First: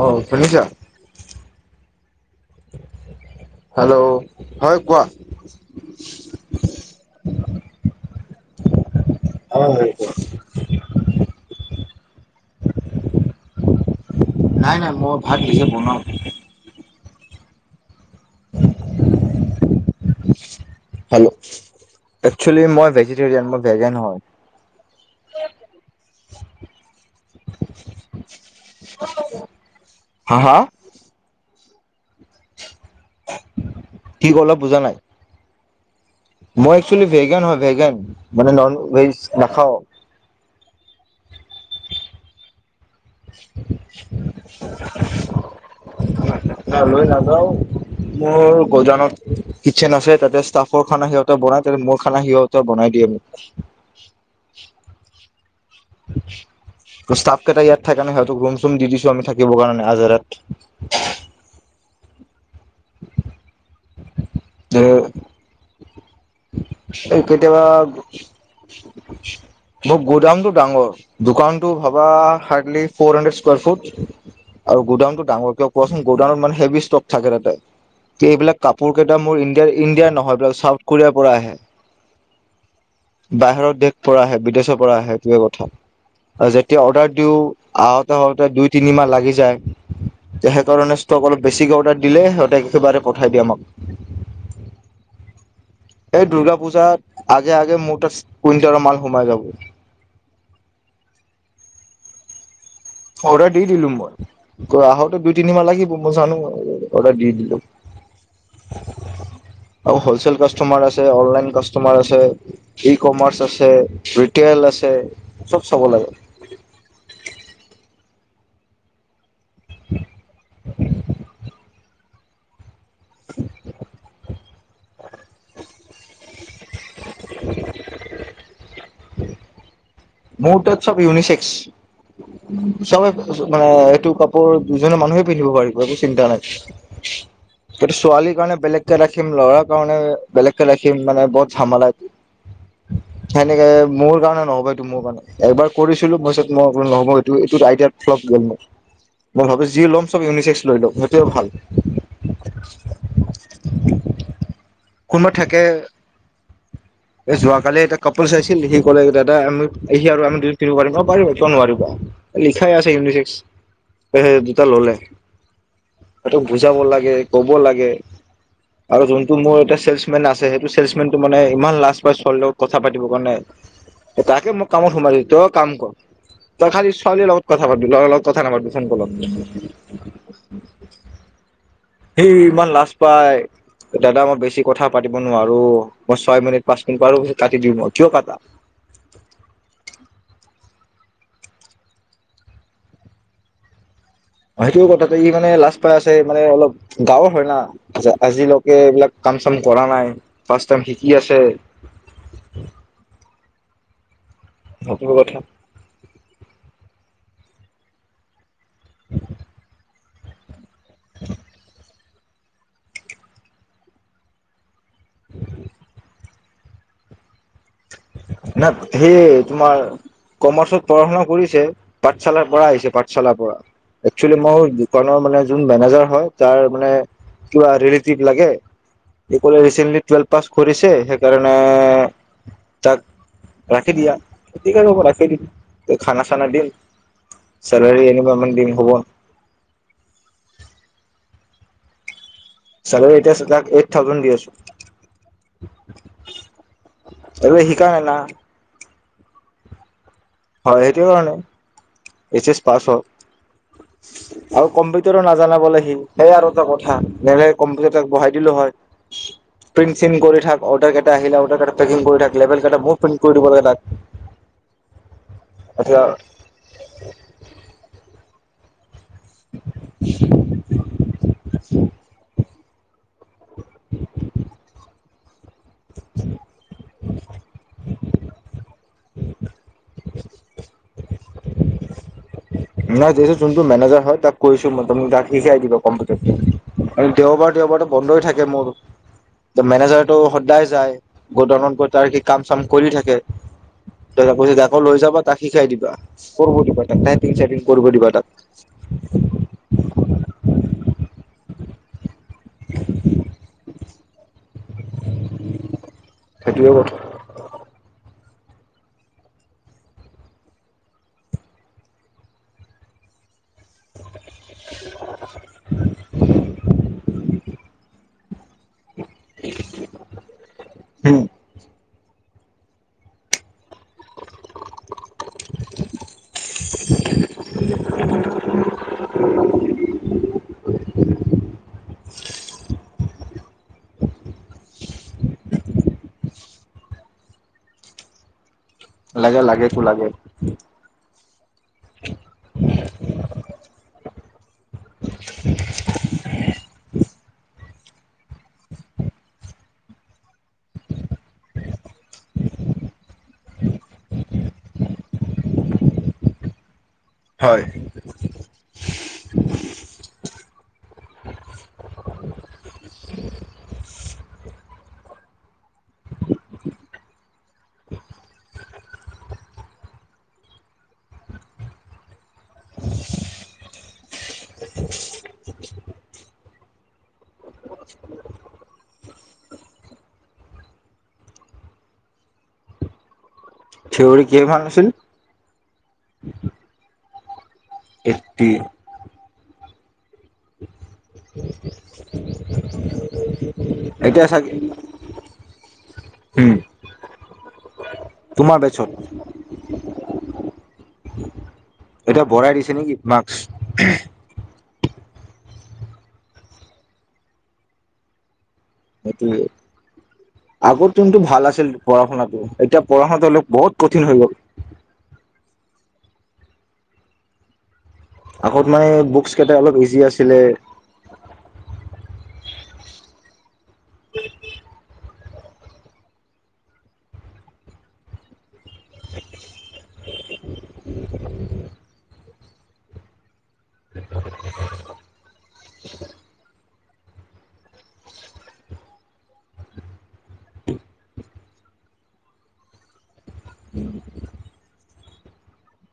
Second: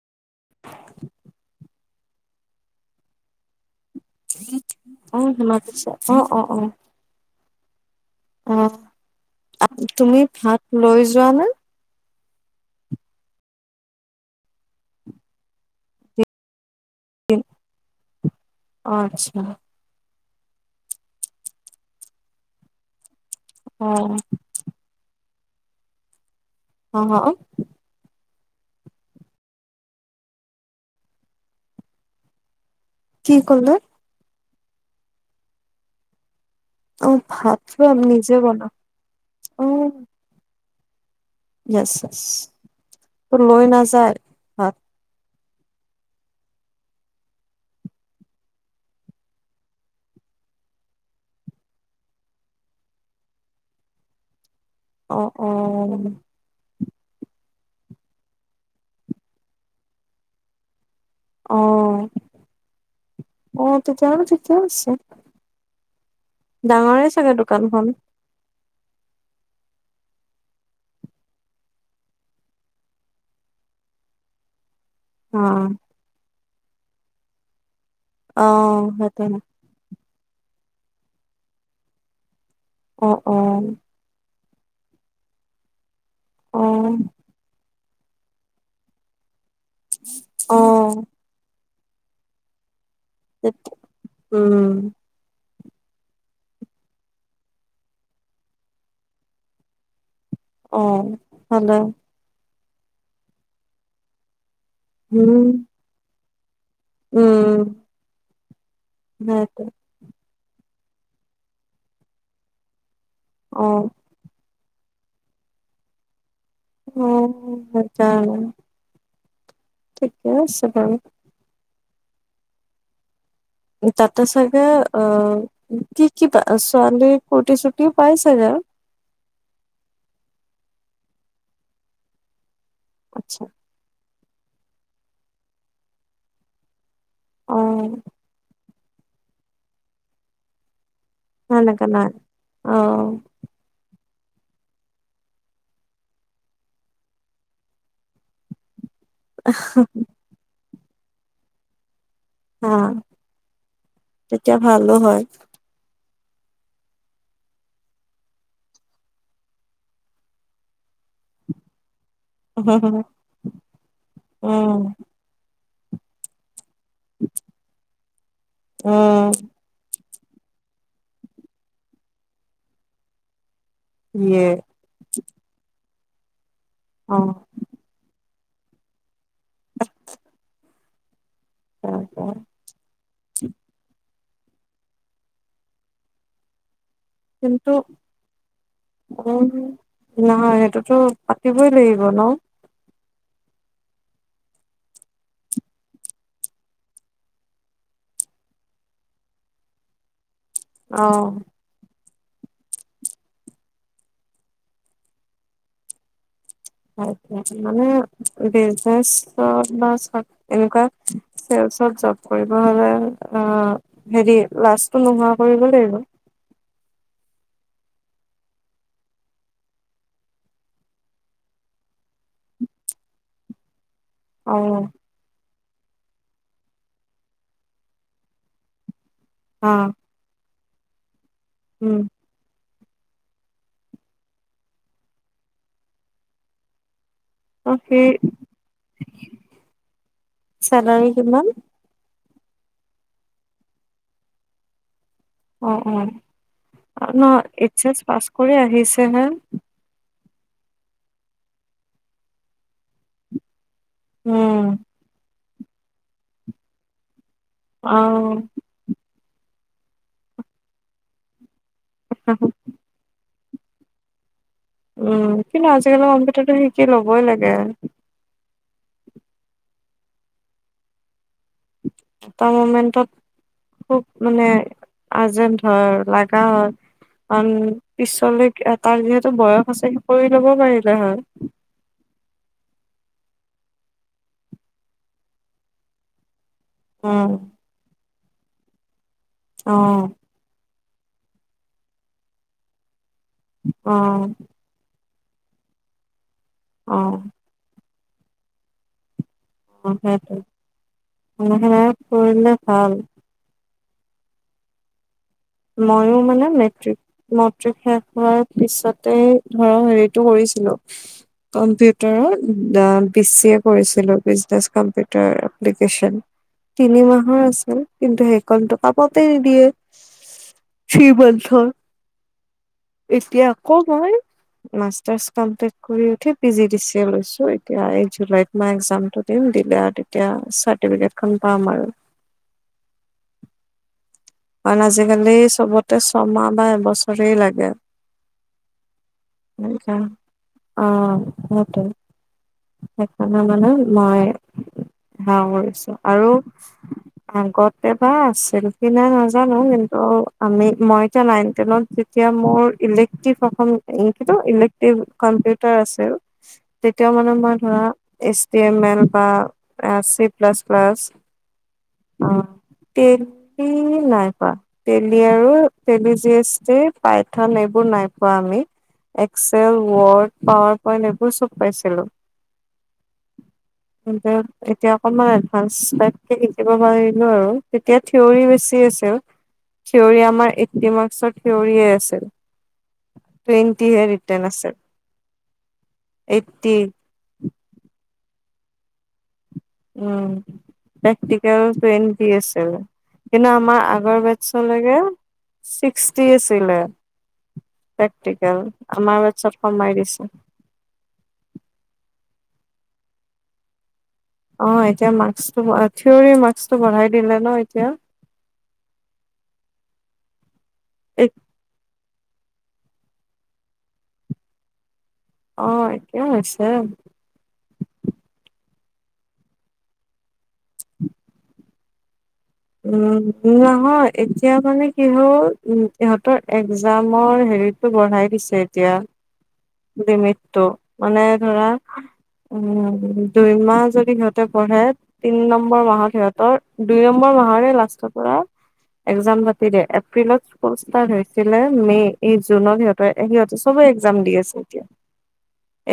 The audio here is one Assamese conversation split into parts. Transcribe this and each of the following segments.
অ শুনিছা হেল্ল' হয় কোৱা। অ শুনা পাইছো অ অ অ অ আপো হয় তুমি ভাত লৈ যোৱানে! নাই নাই মই ভাত নিজে বনাওঁ। আচ্ছা। হেল্ল' একচলি মই ভেজি হেইজন মোৰ গাৰজেণ্ট হয়। অ অ হা হা কি কলে কি কলা বুজা নাই। মই একচলি অ ভেগান হয় ভাতটো ভেগান আমি নিজে মানে বনাও নন ভেজ নাখাও মাছ চাছ এ লৈ নযায় ঘৰত [inaudible] মই লৈ নাযাও মোৰ গজানত কিটচন আছে তাতে ষ্টাফৰ খানা সিহতে বনাই তাতে মোৰ খানা সিহঁতে বনাই দিয়ে। [unintelligible] অঁ [unintelligible] ষ্টাফ কেইটা ইয়াত থাকে ন সিহতক ৰুম চুম দি দিছো আমি থাকিব কাৰণে আজাৰত অহ অহ তেতিয়া‌ হলে ঠিকে আছে। ডাঙৰে চাগে কেতিয়াবা দোকানখন মোক গোদামটো ডাঙৰ দোকানতটো ভাবা hardly four hundred square foot আৰু গোডাউন টো অ ডাঙৰ কিয় কোৱাচোন গোডাউনত মানে হেভি ষ্টক থাকে তাতে। অ এইবিলাক কাপোৰ কেইটা সেইটো মোৰ ইণ্ডিয়াৰ ইণ্ডিয়াৰ নহয় এইবিলাক চাউথ কোৰিয়াৰ পৰা আহে অ অ বাহিৰৰ দেশ পৰা আহে বিদেছৰ পৰা আহে সেইটোৱে কথা অ যেতিয়া অৰ্ডাৰ দিও আহোতে আওঁতে দুই তিনি মাহ লাগি যায় তে অ সেইকাৰণে ষ্টক অলপ বেছিকে অৰ্ডাৰ দিলে সিহঁতে একেবাৰে। পঠাই দিয়ে আমাক। উম এই দুূৰ্গা পূজাত আগে আগে মোৰ তাত কুইণ্টেলৰ মাল সোমাই যাব। অহ ভালেই অৰ্ডাৰ দি দিলো মই আহোতে দুই উম তিনি মাহ লাগিব মই জানো অৰ্ডাৰ দি দিলো। নাই পোৱা। মাৰ আছে অনলাইন কাষ্টমাৰ আছে ই কমাৰ্চ আছে অ ৰিটেইল আছে। চব চাব লাগে। উম মজা। ঠিকে আছে বাৰু। ত আতা চাগ অ কি কি প ছোৱালী ৰুটি চুটি পাইছে। হ [unintelligible] মোৰ তাত চব ইউনিচেক্স চব আচ্ছা মানে এইটো। দুজননে মানুহে পিন্ধিব পাৰিব একো চিন্তা নাই কিন্তু অ' ছোৱালীৰ কাৰণে বেলেগ। ৰাখিম লৰা কাৰণে বেলেগকে ৰাখিম। মানে বহুত সেনেকে ঝামালা নাই। এইবোৰ অ' সেনেকে মোৰ। কাৰণে নহ'ব এইটো মোৰ কাৰণে এবাৰ কৰিছিলো মইত মই নহ'ব এইটো এইটোত আইডিয়াত ফ্ল গ'ল মোৰ। মই ভাবো যি ল'ম চব ইউনিচেক্স লৈ লম সেইটোও ভাল। অঁ। কোনো থাকে। [unintelligible] এ যোৱাকালি এটা কাপোলছ আহিছিল সি কলে দাদা আমি সি আৰু আমি দু তিনিব পাৰিম পাৰিবা কিয় নোৱাৰিবা। লিখাই আছে উম। ইউনিচেক্স দুটা উম, ললে। হেটোক বুজাব লাগে কব লাগে আৰু যোনটো মোৰ এ। কিছুমান আছে সেইটো চমেনটো মানে ইমান লাজ পাই ছোৱালীৰ লগত কথা পাতিৰ কাৰণে। ইয়ে তাকে মই কামত সোমাই দি তই কাম কৰ। তই খালি অ' ছোৱালীৰ লগত কথা পাতি ল লগত কথা নাপাতিবি ফোন কলত। সি ইমান লাজ পাই দাদা আমাৰ বেছি। কথা পাতিব নোৱাৰো মই ছয় মিনিট পাচ। কিন্তু উ নহয় সেইটো। টো পাতিবই লাগিব ন। সেইটো কথাটো ই মানে লাজ পাই আছে মানে অলপ গৱৰ হয় না আজিলৈকে এইবিলাক। চাম কৰা নাই ফাৰ্ষ ট শিকি অ'। আছে। সেইটোৱেই কথা। মানে বিজনেত বা এনেকুৱা। চব কৰিব হলে অ হেৰি লাষ্টটো নোহোৱা কৰিব লাগিব। ন সেই তোমাৰ? কমাৰ্চত পঢ়া শুনা কৰিছে পাঠশালাৰ পৰা আহিছে পাঠশালাৰ পৰা। একচেলি অ মই দোকানৰ মানে য মেনেজাৰ হয় তাৰ মানে কিবা ৰিলেটিভ লাগে। এই কলে অ ৰিচেণ্টলি টুৱেলভ পাছ কৰিছে সেইকাৰণে। উম। তাক ৰাখি দিয়া খতি ৰাখি দিল খানা চানা দিম। অ সেই চেলৰি এনেুৱে দিম হ'ব। চেলাৰী কিমান চেলেৰী এতিয়া তাক এইট থাউজেণ্ড দি আছো। অ অ ন আৰু এইচ শিকা এচ নাই না পাছ কৰি আহিছে হে। হয় সেইটোৱে কাৰণে এইচ এচ, পাছ হওক। উম আৰু কম্পিউটাৰো নাজানাবলৈ সি সেইয়াই আৰু এটা কথা। নে অ কম্পিউটাৰাক বহাই দিলো হয় প্ৰিন্ট চ কৰি থাক অৰ্ডাৰ কেইটা আহিলে অদাৰ। থাকেল ক ম কৰি দিব লাগে তাক। উম কিন্তু এতিয়া আজিকালি কম্পিউটাৰটো শিকি লবই লাগে। [inaudible] এটা মমেন্টত খুব মানে আৰ্জেন্ট হয় লগা হয়। অ পিছলৈ তাৰ যিহেতু বয়স আছে সেই কৰি ল'ব পাৰি। আহহ। নাই দে যোনটো মেনেজাৰ হয় তাক কৈছো মই তুমি তাক শিকাই দিব কম্পিউটাৰ। আৰু উম, দেওবাৰ দেওবাৰতো বন্ধই থাকে মোৰ অ', মেনেজাৰটো সদায় যায়। গ'ডাউনত গৈ তাৰ সি কাম চাম কৰি থাকে অ', তাৰ পিছত আকৌ লৈ যাবা। তাক শিকাই দিবা কৰিব দিবা তাকাই। অ', কৰিবব দিবা তাত। ম কৰিলে ভাল। [unintelligible] ময়ো মানে সেইটোৱে কথা মেট্ৰিক মেট্ৰিক শেষ হোৱাৰ। পিছতে ধৰ হেৰিতটো কৰিছিলো। কম্পিউটাৰত বি চি এ। কৰিছিলো বিজনেছ কাম তো কম্পিউটাৰ এপ্লিকেচনৰ তিনিমাহ ৰ আছিলে কিন্ত। কণ কাপাতেই নি দিয়ে থ্ৰী উম, মাউত থৰ। এতিয়া আকৌ মই মাছ। মপ্লিট কৰি উঠি পি জি ডি চিয় লৈছো এতিয়া এই জুলাইত মই এক্জামটো দিম দিলে আৰু। এতিয়া চাৰ্টিফিকেট খ পাম আৰু। কাৰণ আজিকালি চবতে ছমাহ বা এবছৰেই লাগে। লাগে লাগেতো লাগে অ সটো। সেইকাৰণে মানে মই। হাছো আৰু আগতে বা আছিল কি না নহ। জানো কিন্তু আমি মই এতিয়া নাইনটেনত যেতিয়া মোৰ ইলে্টভ অসম। ইলেক্ট্ৰিক কম্পিউটাৰ আছে। তেতিয়া মানে মই হয় ধৰা এইচ ডি এম এল বা চি প্লাছ প্লাছ। অ তেলি না ই। তেলি আৰু তেলি জ পাইথন এইবোৰ নাই পোৱা আমি। এক্সেল ৱৰ্ড পাৱাৰ পইন্ট এইবোৰ চব পাইছিলোঁ। কিন্তু এতিয়া অকনমান এডভানস টাই শিকিব পাৰিলো আৰু তেতিয়া থিয়ৰ বেছি আছে। থিয়ৰ আমাৰ এইটটি মাৰ্কচৰ থিয়ৰয়ে আছিল। টুৱেণ্টিহে থিয়ৰী ৰিটাৰ্ণ কিমান আছে আছিল এইটটি। একটি। উম। প্ৰেকটিকেল দি আছিল কিন্তু আমাৰ আগৰ এতিয়া চাগে বছলৈকে। ছিক্সটি উম আছিলে। তোমাৰ প্ৰেক্টিকেল বেচত আমাৰ চত কমাই দিছে। বৰাই দিছে নেকি মাস্ক। অ এতিয়া মমাৰ্ক্সটো থিয়ৰ মাস্ক টো বঢ়াই দিলে ন এতিয়া। সেইটো আগৰ যোনতো ভাল আছিল। পঢ়া শুনাতটো এতিয়া পঢ়া শুনাটো লোক বহুত কঠিন হৈ গ'ল। অ কিয় আছে। আগত মানে বুকচ কেইটা অলপ ইজি আছিলে। উম নহয় এতিয়া মানে কি হ'ল। উম ইহঁতৰ এক্জামৰ হেৰিতটো বঢ়াই দিছে। এতিয়া লিমিটটো মানে ধৰা উম। দুই মাহ যদি সিহঁতে পঢ়ে তিন নম্বৰ মাহত সিহঁতৰ দুই নম্বৰ মাহত। এ লাষ্টৰ পৰা। একজাম পাতি দ এপ্ৰিলত স্কুল ষ্টাৰ্ট হৈছিলে মে এই জুনত সিহতে। সিহঁতে চবে এক্জাম দি আছে এতিয়া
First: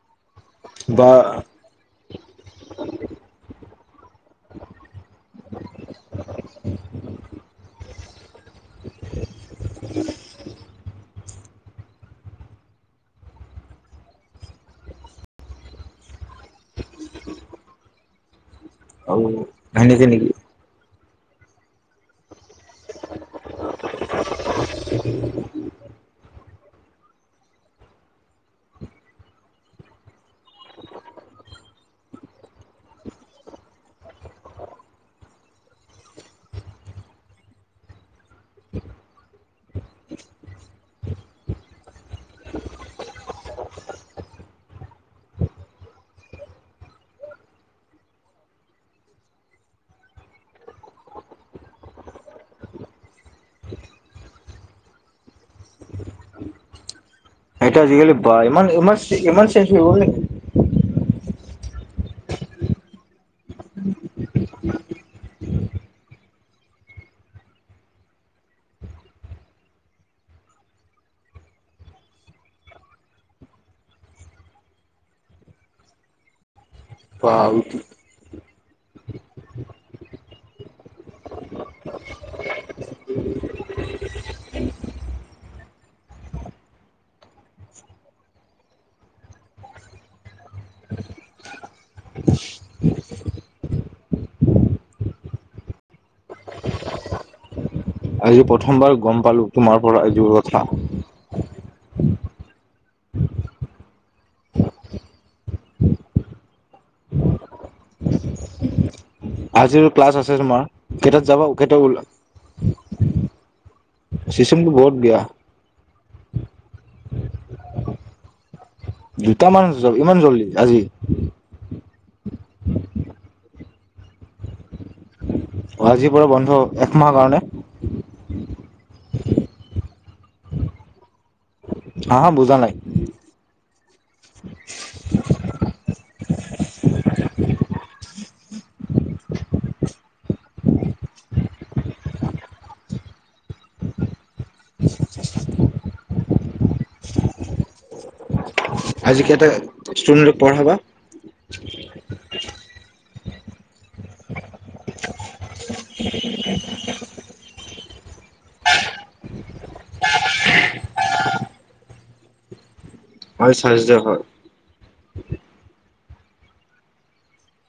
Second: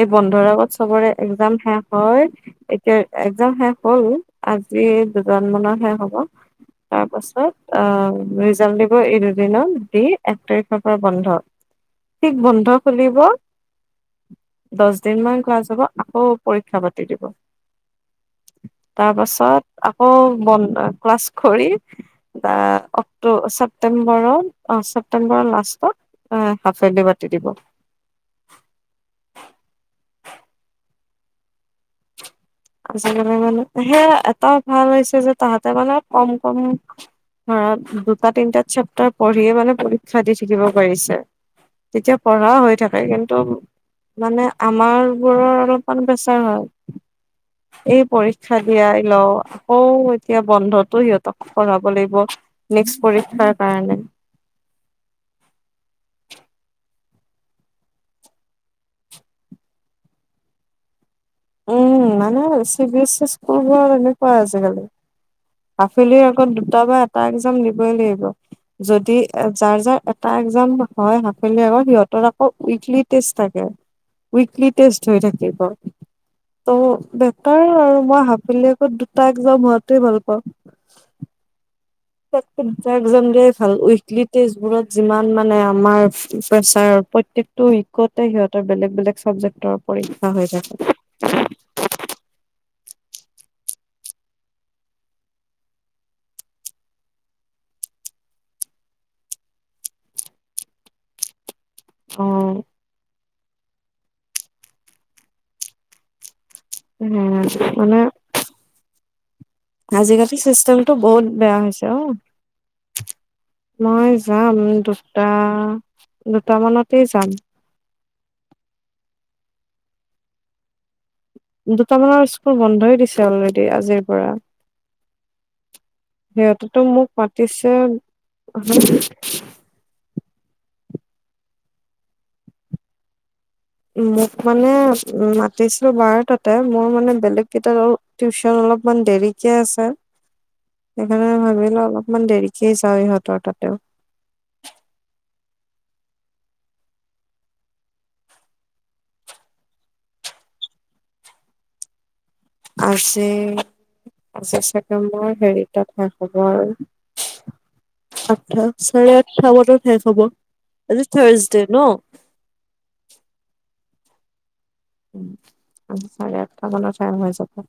এই বন্ধ। আগত বা চবৰে একজাম শেষ হয় এতিয়া একজাম শেষ হল আজি দু। জুন মানত শেষ হ'ব। তাৰ পাছত অ ৰিজাল্ট দিব এই দুদিনত দি এক তাৰিখ। পৰা বন্ধ ঠিক বন্ধ খুলিব দহ দিন মান ক্লাছ হব আকৌ পৰীক্ষা পাতি দিব তাৰ আৰু পাছত আকৌ সেনেকে নেকি বন্ধ ক্লাছ কৰি বা অক্টো চে ছেপটেম্বৰৰ ছেপ্টেম্বৰৰ লাষ্টত হাফেলি পাতি দিব [unintelligible] আজিকালি মানে সেয়া এটা ভাল হৈছে যে তাহাঁতে মানে কম কম ধৰা দুটা তিনিটা চেপ্তাৰ পঢ়িয়ে মানে পৰীক্ষা দি থাকিব পাৰিছে তেতিয়া পঢ়া হৈ থাকে কিন্তু মানে আমাৰ বোৰৰ অলপমান প্ৰেচাৰ হয় এই পৰীক্ষা দিয়াই লও আকৌ এতিয়া বন্ধতটো সিহঁতক পঢ়াব লাগিব নেক্স পৰীক্ষাৰ কাৰণে সেইটো আজিকালি বা ইমান ইমান ইমান চেঞ্জ হৈ গ'ল নেকি উম মানে চি বি এছ ই স্কুলবোৰ এনেকুৱা আজিকালি সাফেলিৰ আগত দুটা বা এটা একজাম দিবই লাগিব যদি যাৰ যাৰ এটা এটা একজাম হয় হাফেলি আগত সিহঁতৰ আকৌ উইকলি টেষ্ট থাকে উইকলি টেষ্ট হৈ থাকিব ত' বা বেতাৰ আৰু মই ভাবো বেলেগত দুটাক যাম হোৱাটোৱে ভাল পাওঁ তাত কৈ দুটা একজাম দিয়াই ভাল উইকলি টেষ্টবোৰত যিমান মানে আমাৰ প্ৰেচাৰ প্ৰত্যয়ক টো ইকতে সিহঁতৰ বেলেগ বেলেগ চাবজেক্টৰ পৰীক্ষা হৈ থাকে। [unintelligible] আৰু প্ৰথমবাৰ গম পালো তোমাৰ পৰা এইযোৰ কথা। অ। হ মানে। আজিৰ ক্লাছ আছে আজিকালি তোমাৰ চিষ্টষ্টেমটো কেইটাত বহুত যাবা বেয়া কেইটা হৈছে অ। ওলা মই যাম চিষ্টেমটো বহুত বেয়া দুটা। দুটামানতেই যাম। দুটামান ইমান জল্দি আজি দুটামানৰ স্কুল বন্ধই দিছে অলৰেডি আজিৰ পৰা। আজিৰ পৰা বন্ধ সিহঁতেটো একমাহৰ মোক কাৰণে মাতিছে। হা হা বুজা নাই। মোক মানে উ। পাতিছিলো বাৰ তাতে মোৰ মানে বেলেগ কেইট টিউচন অলপমান দেৰিকে আছে। সেইকাৰণে ভাবিলো অলপমান দেৰিকেই যাওঁ ইহঁতৰ তাতেও। আজিকে কেইটা ষ্টুডেন্টক পঢ়াবা। আজি, আজ চাগে মই হেৰিতা হ'ব আৰু আঠ চাৰে আঠটা বজাত শেষ হ'ব, আজি থাৰছডে ন। [unintelligible] হয় থাৰছডে হয়। উ চাৰে আঠটা মানত টাইম হৈ যাব।